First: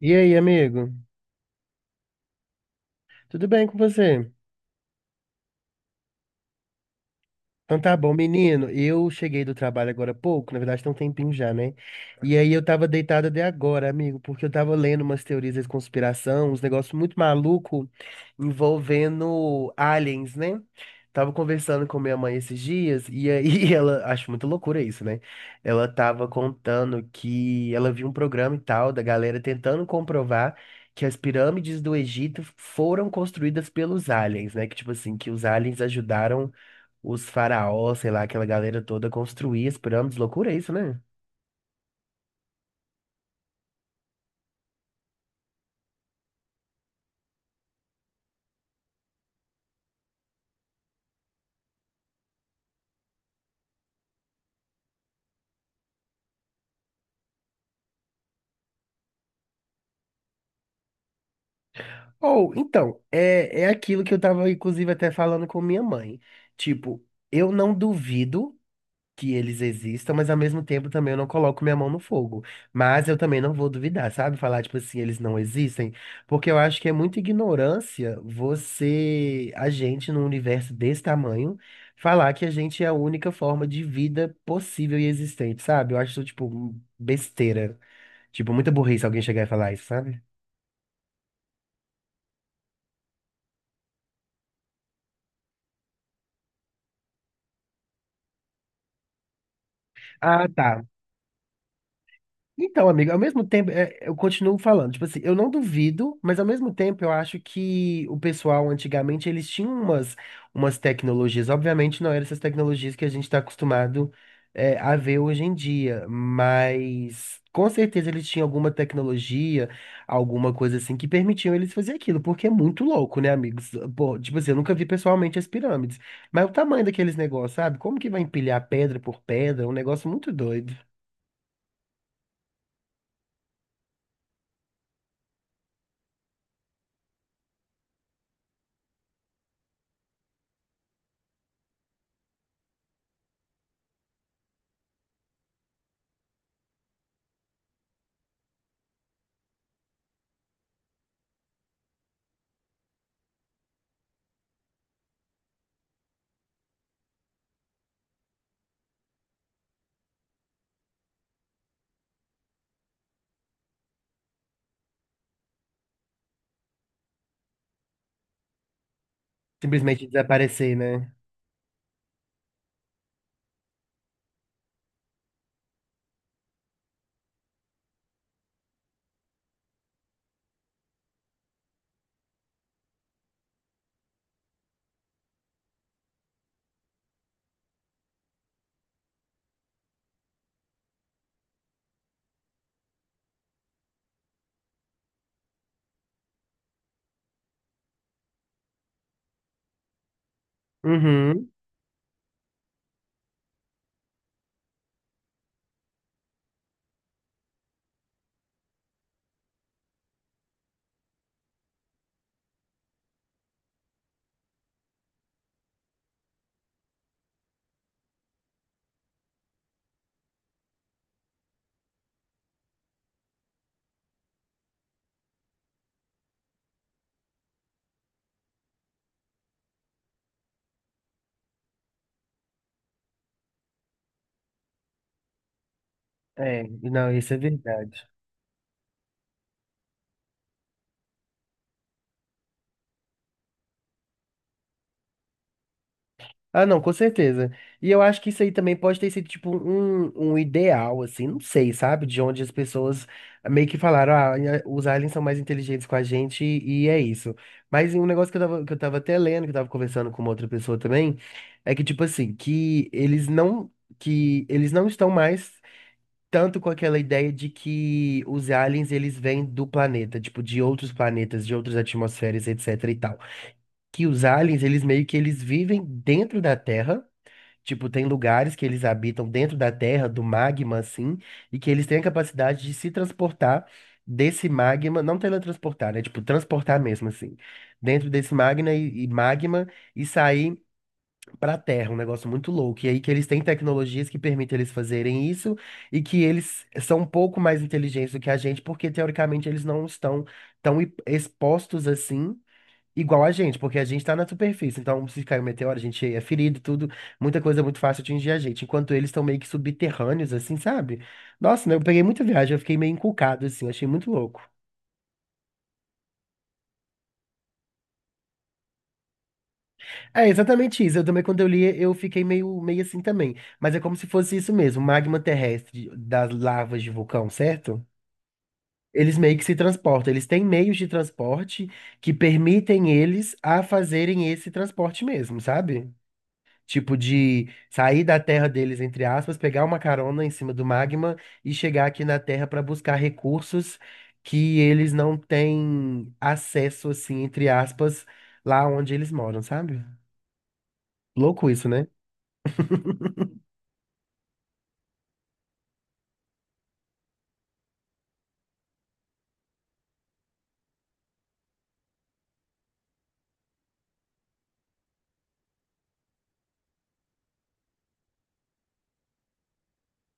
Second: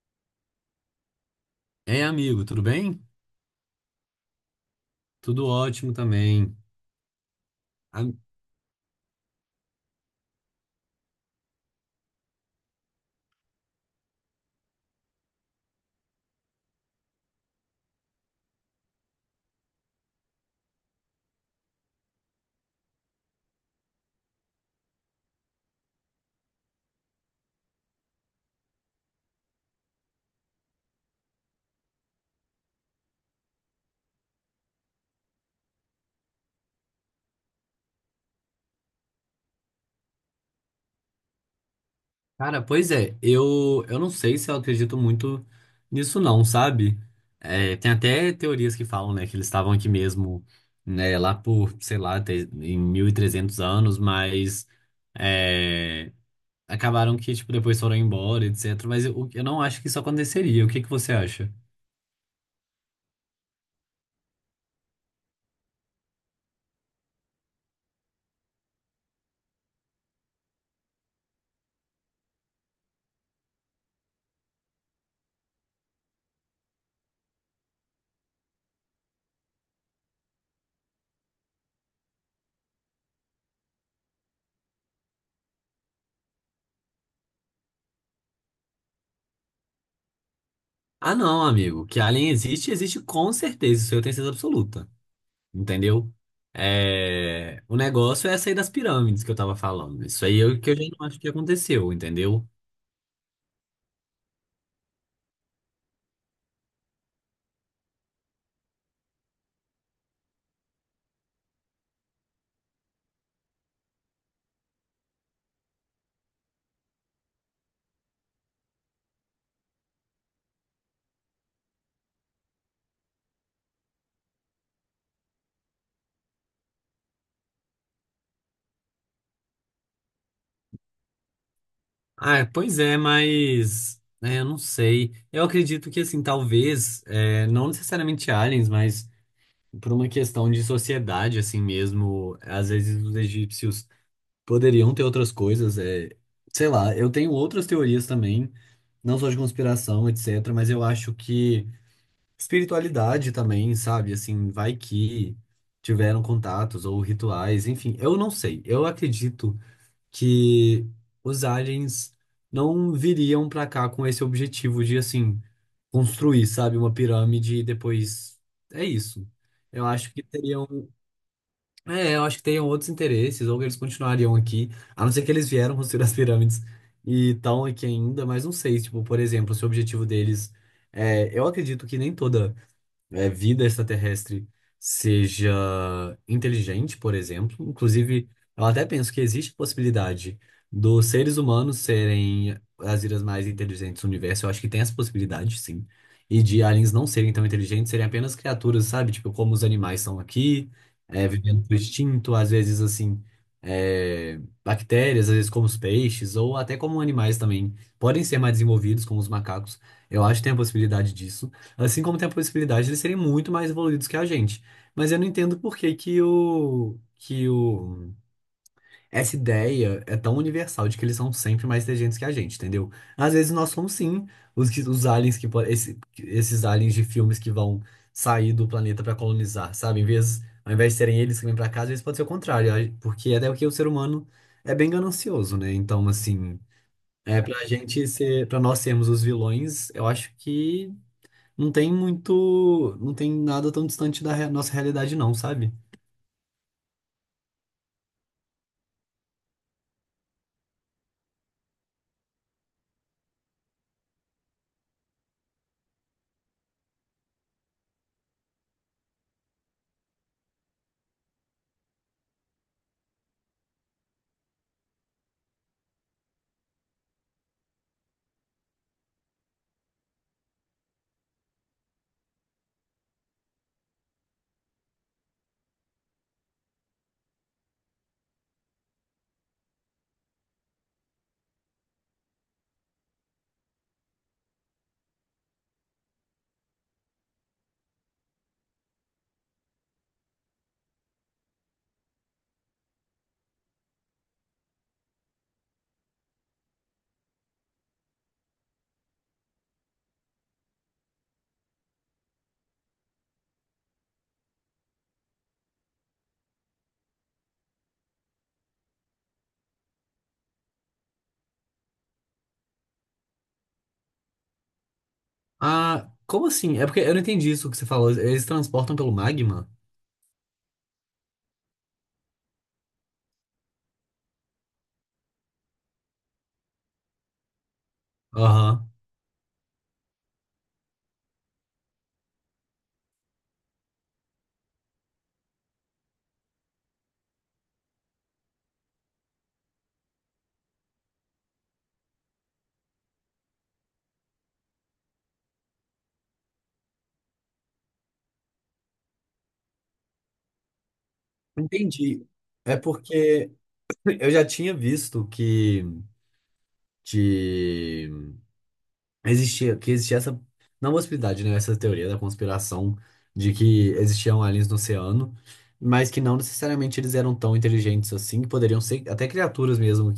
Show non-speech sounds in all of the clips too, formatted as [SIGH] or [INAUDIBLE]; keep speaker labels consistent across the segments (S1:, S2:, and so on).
S1: E aí, amigo?
S2: Ei, amigo, tudo bem?
S1: Tudo bem com você?
S2: Tudo ótimo também.
S1: Então tá
S2: Ah,
S1: bom, menino. Eu cheguei do trabalho agora há pouco, na verdade tem um tempinho já, né? E aí eu tava deitado até agora, amigo, porque eu tava lendo umas teorias de conspiração, uns negócios muito maluco envolvendo aliens, né? Tava conversando com minha mãe esses dias e aí [LAUGHS] ela, acho muito loucura isso, né? Ela tava contando que ela viu um programa e tal da galera tentando comprovar que as pirâmides do Egito foram construídas pelos aliens, né? Que tipo assim, que os aliens ajudaram os faraós, sei lá, aquela galera toda construía as pirâmides, loucura isso, né?
S2: cara, pois é, eu não sei se eu acredito muito nisso não, sabe? É, tem até teorias que falam, né, que eles estavam aqui mesmo, né, lá por, sei lá, em 1300 anos, mas é, acabaram que, tipo, depois foram embora, etc. Mas eu não acho que isso aconteceria. O que que você acha?
S1: Ou, então, é aquilo que eu tava, inclusive, até falando com minha mãe. Tipo, eu não duvido que eles existam, mas ao mesmo tempo também eu não coloco minha mão no fogo. Mas eu também não vou duvidar, sabe? Falar, tipo assim, eles não existem. Porque eu acho que é muita ignorância você, a gente, num universo desse tamanho, falar que a gente é a única forma de vida possível e existente, sabe? Eu acho, isso, tipo, besteira. Tipo, muita burrice alguém chegar e falar isso, sabe?
S2: Ah, não, amigo, que alien existe, existe com certeza, isso eu tenho certeza absoluta. Entendeu? É, o negócio é sair das pirâmides que eu tava falando. Isso aí
S1: Ah,
S2: que eu já
S1: tá.
S2: não acho que aconteceu, entendeu?
S1: Então, amigo, ao mesmo tempo, é, eu continuo falando, tipo assim, eu não duvido, mas ao mesmo tempo eu acho que o pessoal antigamente eles tinham umas tecnologias, obviamente não eram essas tecnologias que a gente está acostumado a ver hoje em dia, mas com certeza eles tinham alguma tecnologia, alguma coisa assim que permitiam eles fazer aquilo, porque é muito louco, né, amigos? Pô, tipo assim, eu nunca vi pessoalmente as pirâmides, mas o tamanho daqueles negócios, sabe? Como que vai empilhar pedra por pedra? É um negócio muito doido.
S2: Ah, pois é, mas é, eu não sei. Eu acredito que, assim, talvez, é, não necessariamente aliens, mas por uma questão de sociedade, assim mesmo, às vezes os egípcios poderiam ter outras coisas. É, sei lá, eu tenho outras teorias também, não só de conspiração, etc., mas eu acho que, espiritualidade também, sabe? Assim, vai que tiveram contatos ou rituais, enfim, eu não sei. Eu acredito que os aliens não viriam pra cá com esse objetivo de, assim, construir, sabe, uma pirâmide e depois é isso. Eu
S1: Simplesmente
S2: acho que teriam,
S1: desaparecer, né?
S2: é, eu acho que teriam outros interesses, ou que eles continuariam aqui, a não ser que eles vieram construir as pirâmides e estão aqui ainda, mas não sei, tipo, por exemplo, se o objetivo deles é, eu acredito que nem toda é, vida extraterrestre seja inteligente, por exemplo. Inclusive, eu até penso que existe a possibilidade dos seres humanos serem as vidas mais inteligentes do universo. Eu acho que tem essa possibilidade, sim. E de aliens não serem tão inteligentes, serem apenas criaturas, sabe? Tipo, como os animais são aqui, é,
S1: Uhum.
S2: vivendo por instinto, às vezes, assim, é, bactérias, às vezes como os peixes, ou até como animais também. Podem ser mais desenvolvidos, como os macacos. Eu acho que tem a possibilidade disso. Assim como tem a possibilidade de eles serem muito mais evoluídos que a gente. Mas eu não entendo por que que o, essa ideia é tão universal de que eles são sempre mais inteligentes que a gente, entendeu? Às vezes nós somos sim os aliens esses aliens de filmes que vão sair do planeta para colonizar, sabe? Em vez, ao invés de serem eles que vêm para casa, às vezes pode ser o contrário, porque é até porque o ser humano é bem ganancioso, né? Então, assim,
S1: É, não, isso é
S2: é pra gente
S1: verdade.
S2: ser, para nós sermos os vilões, eu acho que não tem muito, não tem nada tão distante da nossa realidade não, sabe?
S1: Ah, não, com certeza. E eu acho que isso aí também pode ter sido, tipo, um ideal, assim, não sei, sabe? De onde as pessoas meio que falaram, ah, os aliens são mais inteligentes com a gente e é isso. Mas um negócio que eu tava, até lendo, que eu tava conversando com uma outra pessoa também, é que, tipo assim, que eles não estão mais, tanto com aquela ideia de que os aliens eles vêm do planeta, tipo, de outros planetas, de outras atmosferas, etc e tal. Que os aliens, eles meio que eles vivem dentro da Terra, tipo, tem lugares que eles habitam dentro da Terra, do magma assim, e que eles têm a capacidade de se transportar desse magma, não teletransportar, né? Tipo, transportar mesmo assim, dentro desse magma e magma e sair para Terra, um negócio muito louco. E aí que eles têm tecnologias que permitem eles fazerem isso e que eles são um pouco mais inteligentes do que a gente, porque teoricamente eles não estão tão expostos assim. Igual a gente, porque a gente está na superfície. Então, se cair um meteoro, a gente é ferido, tudo. Muita coisa é muito fácil atingir a gente. Enquanto eles estão meio que subterrâneos, assim, sabe? Nossa, né, eu peguei muita viagem, eu fiquei meio encucado, assim, eu achei muito louco.
S2: Ah, como assim? É porque eu não entendi isso que você falou. Eles transportam pelo magma?
S1: É exatamente isso. Eu também, quando eu li, eu fiquei meio assim também. Mas é como se fosse isso mesmo, magma terrestre das lavas de vulcão, certo?
S2: Aham.
S1: Eles meio que se transportam. Eles têm meios de transporte que permitem eles a fazerem esse transporte mesmo, sabe? Tipo de sair da terra deles, entre aspas, pegar uma carona em cima do magma e chegar aqui na terra para buscar recursos que eles não têm acesso, assim, entre aspas, lá onde eles moram, sabe? Louco isso, né?
S2: Entendi.
S1: [LAUGHS]
S2: É porque eu já tinha visto que de existia que existia essa não possibilidade, né, essa teoria da conspiração de que existiam aliens no oceano, mas que não necessariamente eles eram tão inteligentes assim, que poderiam ser até criaturas mesmo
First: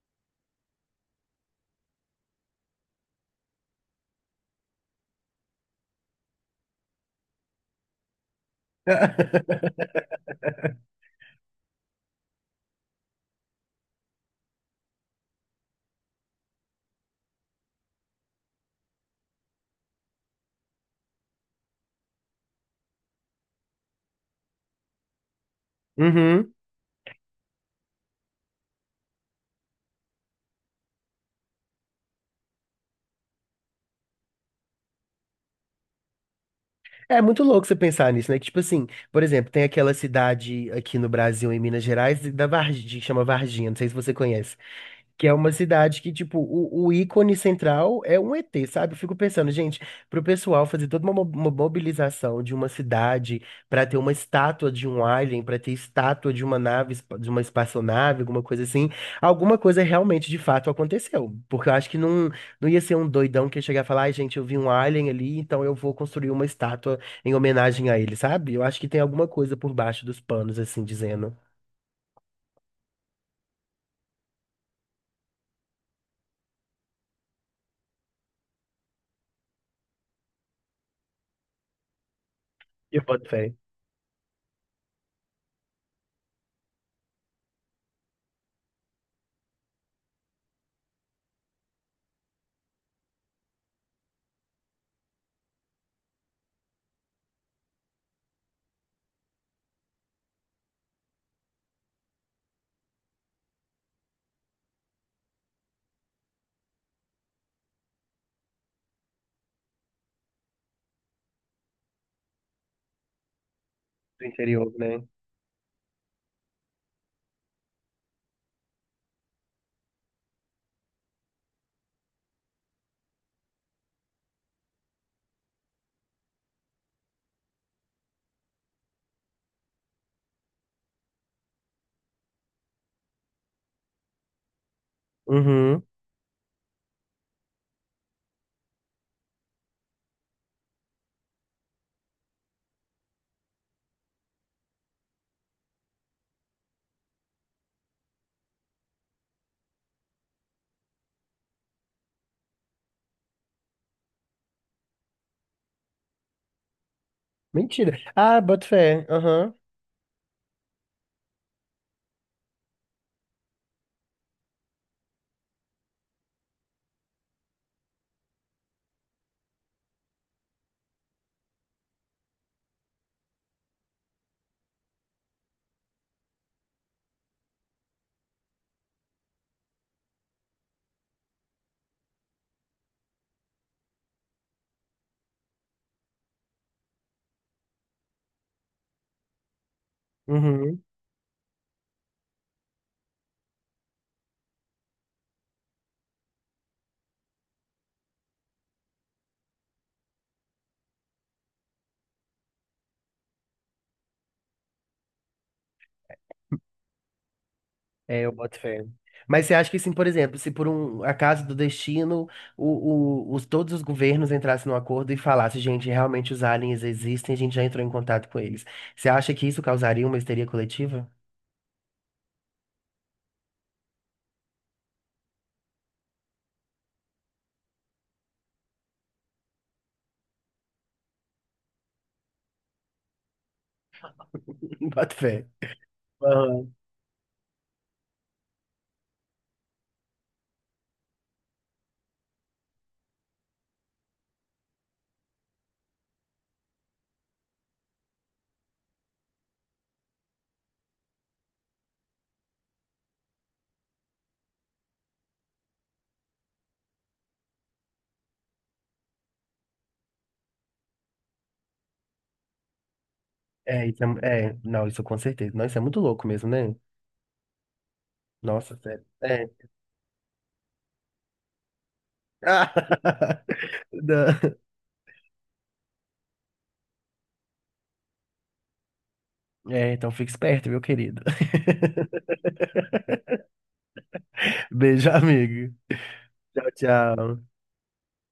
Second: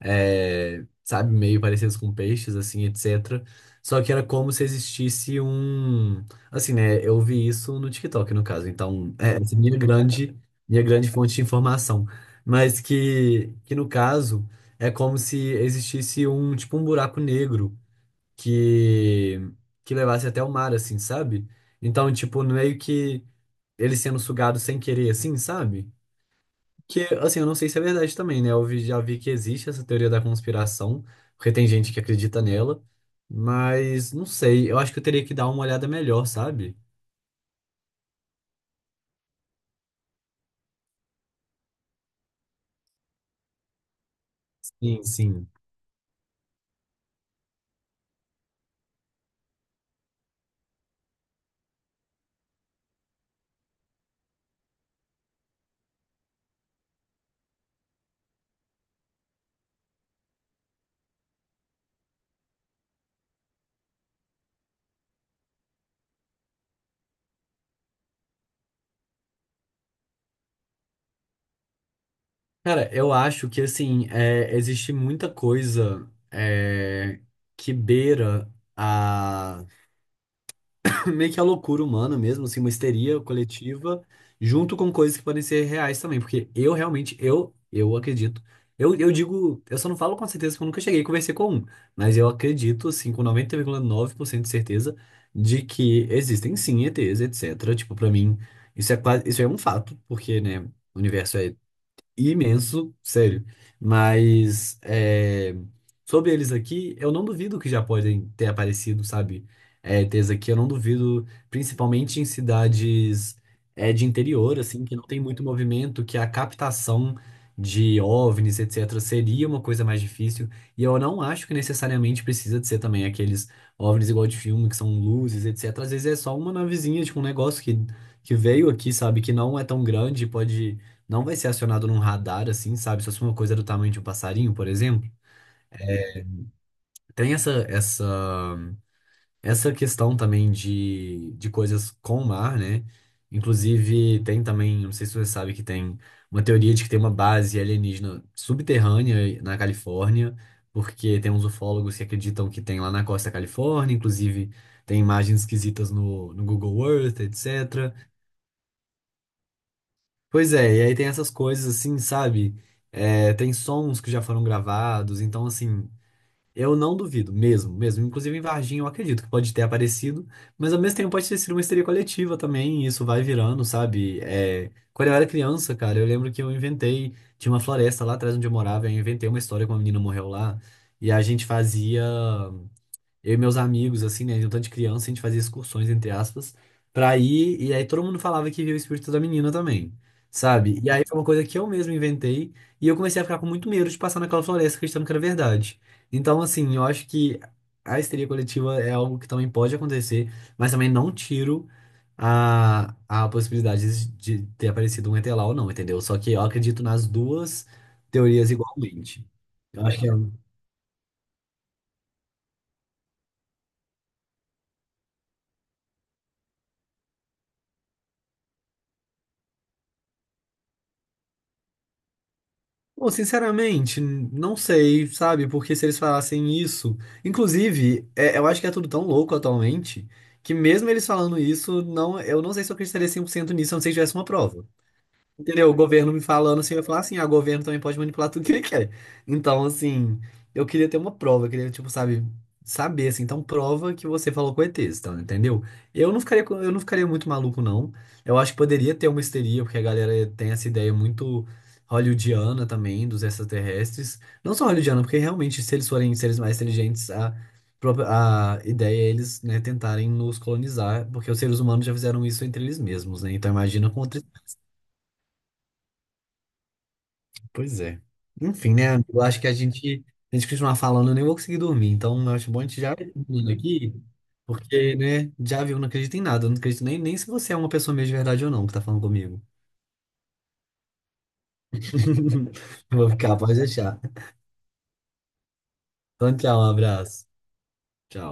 S2: é, sabe, meio parecidos com peixes, assim, etc. Só que era como se existisse um, assim, né? Eu vi isso no TikTok, no caso. Então, é essa é minha grande fonte de informação, mas que no caso é como se existisse um tipo um buraco negro que que levasse até o mar, assim, sabe? Então, tipo, meio que ele sendo sugado sem querer, assim, sabe?
S1: Uhum.
S2: Que, assim, eu não sei se é verdade também, né? Eu já vi que existe essa teoria da conspiração, porque tem gente que acredita nela, mas não sei, eu acho que eu teria que dar uma olhada melhor, sabe?
S1: É muito louco você pensar nisso, né? Que, tipo assim, por exemplo, tem aquela cidade aqui no Brasil, em Minas Gerais, da Varginha, que chama Varginha, não sei se você conhece.
S2: Sim,
S1: Que é
S2: sim.
S1: uma cidade que, tipo, o ícone central é um ET, sabe? Eu fico pensando, gente, pro pessoal fazer toda uma mobilização de uma cidade pra ter uma estátua de um alien, pra ter estátua de uma nave, de uma espaçonave, alguma coisa assim, alguma coisa realmente de fato aconteceu. Porque eu acho que não, não ia ser um doidão que ia chegar e falar, ai, gente, eu vi um alien ali, então eu vou construir uma estátua em homenagem a ele, sabe? Eu acho que tem alguma coisa por baixo dos panos, assim, dizendo.
S2: Cara, eu acho que, assim, é, existe muita coisa é, que beira [LAUGHS] meio que a loucura humana mesmo, assim, uma
S1: E eu
S2: histeria
S1: boto fé
S2: coletiva, junto com coisas que podem ser reais também, porque eu realmente, eu acredito. Eu digo, eu só não falo com certeza porque eu nunca cheguei e conversei com um, mas eu acredito, assim, com 90,9% de certeza de que existem sim ETs, etc. Tipo, pra mim, isso é quase, isso é um fato, porque, né, o universo é imenso, sério. Mas é, sobre eles aqui, eu não duvido que já podem ter aparecido, sabe? É, ter isso aqui, eu não duvido, principalmente em cidades é, de
S1: do
S2: interior,
S1: interior,
S2: assim, que
S1: né?
S2: não tem muito movimento, que a captação de OVNIs, etc., seria uma coisa mais difícil. E eu não acho que necessariamente precisa de ser também aqueles OVNIs igual de filme, que são luzes, etc. Às vezes é só uma navezinha, tipo um negócio que veio aqui, sabe? Que não é tão grande, pode não vai ser acionado num radar, assim, sabe? Se fosse uma coisa é do tamanho de um passarinho, por exemplo.
S1: Uhum.
S2: Tem essa questão também de coisas com o mar, né? Inclusive, tem também, não sei se você sabe que tem uma teoria de que tem uma base alienígena subterrânea na Califórnia, porque tem uns ufólogos que acreditam que tem lá na costa da Califórnia, inclusive tem imagens esquisitas no Google Earth, etc.
S1: Mentira. Ah, boto fé. Aham.
S2: Pois é, e aí tem essas coisas assim, sabe? É, tem sons que já foram gravados, então assim, eu não duvido, mesmo, mesmo. Inclusive em Varginha eu acredito que pode ter aparecido, mas ao mesmo tempo pode ter sido uma histeria coletiva também, e isso vai virando, sabe? É, quando eu era criança, cara, eu lembro que eu inventei, tinha uma floresta lá atrás onde eu morava, eu inventei uma história que uma menina morreu lá, e a gente fazia. Eu e meus amigos, assim, né? De um tanto de criança, a gente fazia excursões, entre aspas, pra ir. E aí todo mundo falava que via o espírito da menina também, sabe?
S1: Uhum.
S2: E aí foi uma coisa que eu mesmo inventei. E eu comecei a ficar com muito medo de passar naquela floresta acreditando que era verdade. Então, assim, eu acho que a histeria coletiva é algo que também pode acontecer, mas também não tiro a possibilidade de ter aparecido um ET lá ou não, entendeu? Só que eu acredito nas duas
S1: É, eu
S2: teorias
S1: boto fé.
S2: igualmente.
S1: Mas você acha que
S2: Eu
S1: sim,
S2: acho
S1: por
S2: que é um.
S1: exemplo, se por um acaso do destino, todos os governos entrassem num acordo e falassem, gente, realmente os aliens existem, a gente já entrou em contato com eles. Você acha que isso causaria uma histeria coletiva?
S2: Bom, sinceramente, não sei, sabe? Porque se eles falassem isso. Inclusive, eu acho que é tudo tão louco atualmente que, mesmo eles falando isso, não, eu não sei se eu acreditaria 100% nisso, a não ser que tivesse uma prova.
S1: [LAUGHS] Boto fé.
S2: Entendeu? O governo me falando
S1: Aham.
S2: assim, eu ia falar assim, ah, o governo também pode manipular tudo que ele quer. Então, assim, eu queria ter uma prova, eu queria, tipo, sabe, saber, assim, então prova que você falou com ETs, então, entendeu? Eu não ficaria, eu não ficaria muito maluco, não. Eu acho que poderia ter uma histeria, porque a galera tem essa ideia muito hollywoodiana também, dos extraterrestres. Não só hollywoodiana, porque realmente, se eles forem seres mais inteligentes, a, a ideia é eles, né, tentarem nos colonizar, porque os seres humanos já fizeram isso entre eles mesmos, né? Então
S1: É,
S2: imagina com
S1: isso
S2: outra.
S1: é, é, não, isso com certeza. Não, isso é muito louco mesmo, né?
S2: Pois é. Enfim,
S1: Nossa,
S2: né,
S1: sério.
S2: amigo? Eu acho que
S1: É.
S2: a gente continuar falando, eu nem vou conseguir dormir. Então, eu acho bom a gente já ir
S1: [LAUGHS]
S2: terminando aqui,
S1: Não.
S2: porque, né, já viu, não acredito em nada. Eu não acredito nem se você é uma pessoa mesmo de verdade ou não que tá falando comigo.
S1: É, então fica esperto, meu querido. [LAUGHS]
S2: [LAUGHS] Eu vou ficar, pode deixar.
S1: Beijo, amigo.
S2: Então, tchau, um
S1: Tchau,
S2: abraço.
S1: tchau.
S2: Tchau.